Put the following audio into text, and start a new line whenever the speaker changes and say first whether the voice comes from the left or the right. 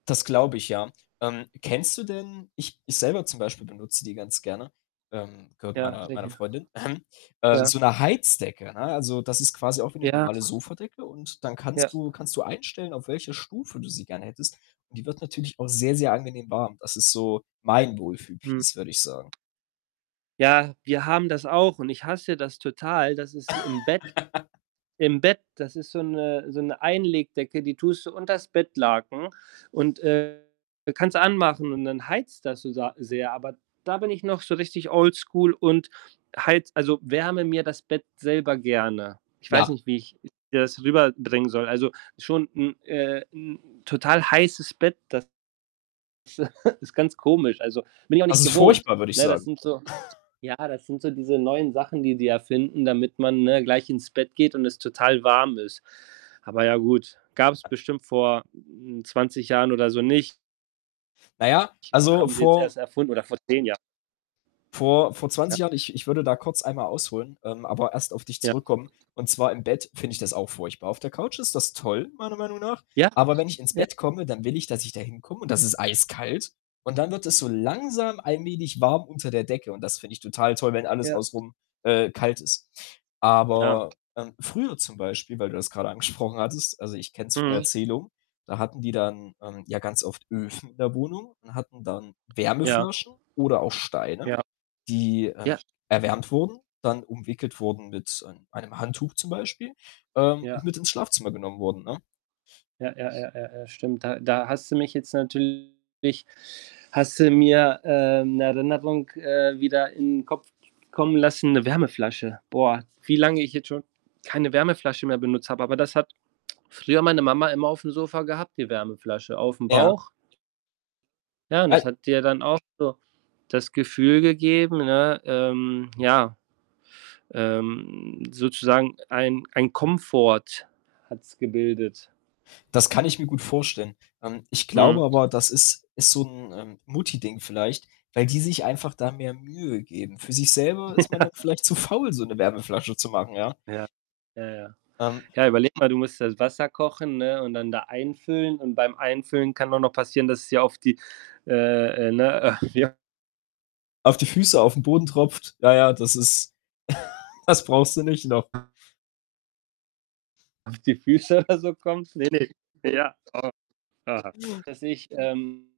left: Das glaube ich, ja. Ähm, kennst du denn ich ich selber zum Beispiel benutze die ganz gerne, ähm, gehört
right: Ja,
left: meiner meiner
right: Decke.
left: Freundin, ähm, äh,
right: Ja.
left: so 'ne Heizdecke, ne? Also, das ist quasi auch wie 'ne
right: Ja.
left: normale Sofadecke und dann
right: Ja.
left: kannst du kannst du einstellen, auf welcher Stufe du sie gerne hättest. Und die wird natürlich auch sehr, sehr angenehm warm. Das ist so mein Wohlfühl
right: Mhm.
left: Piece, würde ich sagen.
right: Ja, wir haben das auch und ich hasse das total, das ist im Bett. Im Bett, das ist so 'ne so 'ne Einlegdecke, die tust du unters Bettlaken und, äh, kannst du anmachen und dann heizt das so sa sehr. Aber da bin ich noch so richtig oldschool und heize also, wärme mir das Bett selber gerne. Ich weiß
left: Ja.
right: nicht, wie ich das rüberbringen soll. Also schon 'n äh, 'n total heißes Bett, das ist ganz komisch. Also, bin ich auch
left: Das
right: nicht
left: ist
right: gewohnt.
left: furchtbar, würde ich
right: Ne, das
left: sagen.
right: sind so ja, das sind so diese neuen Sachen, die die erfinden, damit man, ne, gleich ins Bett geht und es total warm ist. Aber ja gut, gab's bestimmt vor, hm, 20 Jahren oder so nicht
left: Na ja,
right: und
left: also
right: haben sie jetzt
left: vor
right: erst erfunden, oder vor 10 Jahren.
left: vor vor
right: Ja.
left: 20 Jahren ich ich würde da kurz einmal ausholen, ähm, aber erst auf dich
right: Ja.
left: zurückkommen. Und zwar im Bett finde ich das auch furchtbar. Auf der Couch ist das toll, meiner Meinung nach.
right: Ja.
left: Aber wenn ich ins
right: Ja.
left: Bett komme, dann will ich, dass ich da hinkomme und da ist es eiskalt. Und dann wird es so langsam allmählich warm unter der Decke. Und das finde ich total toll, wenn alles
right: Ja.
left: außenrum, äh, kalt ist.
right: Ja.
left: Aber, ähm, früher zum Beispiel, weil du das grade angesprochen hattest, also, ich kenne es von
right: Mhm.
left: Erzählung, da hatten die dann, ähm, ja ganz oft Öfen in der Wohnung und hatten dann
right: Ja.
left: Wärmeflaschen oder auch Steine,
right: Ja.
left: die, ähm,
right: Ja.
left: erwärmt wurden, dann umwickelt wurden mit, ähm, einem Handtuch zum Beispiel, ähm, und
right: Ja.
left: mit ins Schlafzimmer genommen wurden, ne?
right: Ja, ja, ja, ja, ja, stimmt. Da da hast du mich jetzt natürlich hast du mir, äh, 'ne Erinnerung, äh, wieder in 'n Kopf kommen lassen, 'ne Wärmeflasche. Boah, wie lange ich jetzt schon keine Wärmeflasche mehr benutzt habe. Aber das hat früher meine Mama immer aufm Sofa gehabt, die Wärmeflasche aufm
left: Ja.
right: Bauch. Ja, und das
left: [unintelligible]
right: hat dir dann auch so das Gefühl gegeben, ne, ähm, ja ähm, sozusagen ein ein Komfort hat's gebildet.
left: Das kann ich mir gut vorstellen. Ähm, ich glaube
right: Mhm.
left: aber, das ist ist so 'n, ähm, Mutti-Ding vielleicht, weil die sich einfach da mehr Mühe geben. Für sich selber ist man da
right: Ja.
left: vielleicht zu faul, so 'ne Wärmeflasche zu machen, ja?
right: Ja, Ja, ja.
left: Ähm
right: Ja, überleg mal, du musst das Wasser kochen, ne, und dann da einfüllen. Und beim Einfüllen kann auch noch passieren, dass es dir auf die äh, äh, ne, äh, wie h
left: Auf die Füße, aufm Boden tropft. Ja, ja, das ist das brauchst du nicht noch.
right: Auf die Füße oder so kommt. Ne, ne. Ja. [unintelligible] Das sehe ich, ähm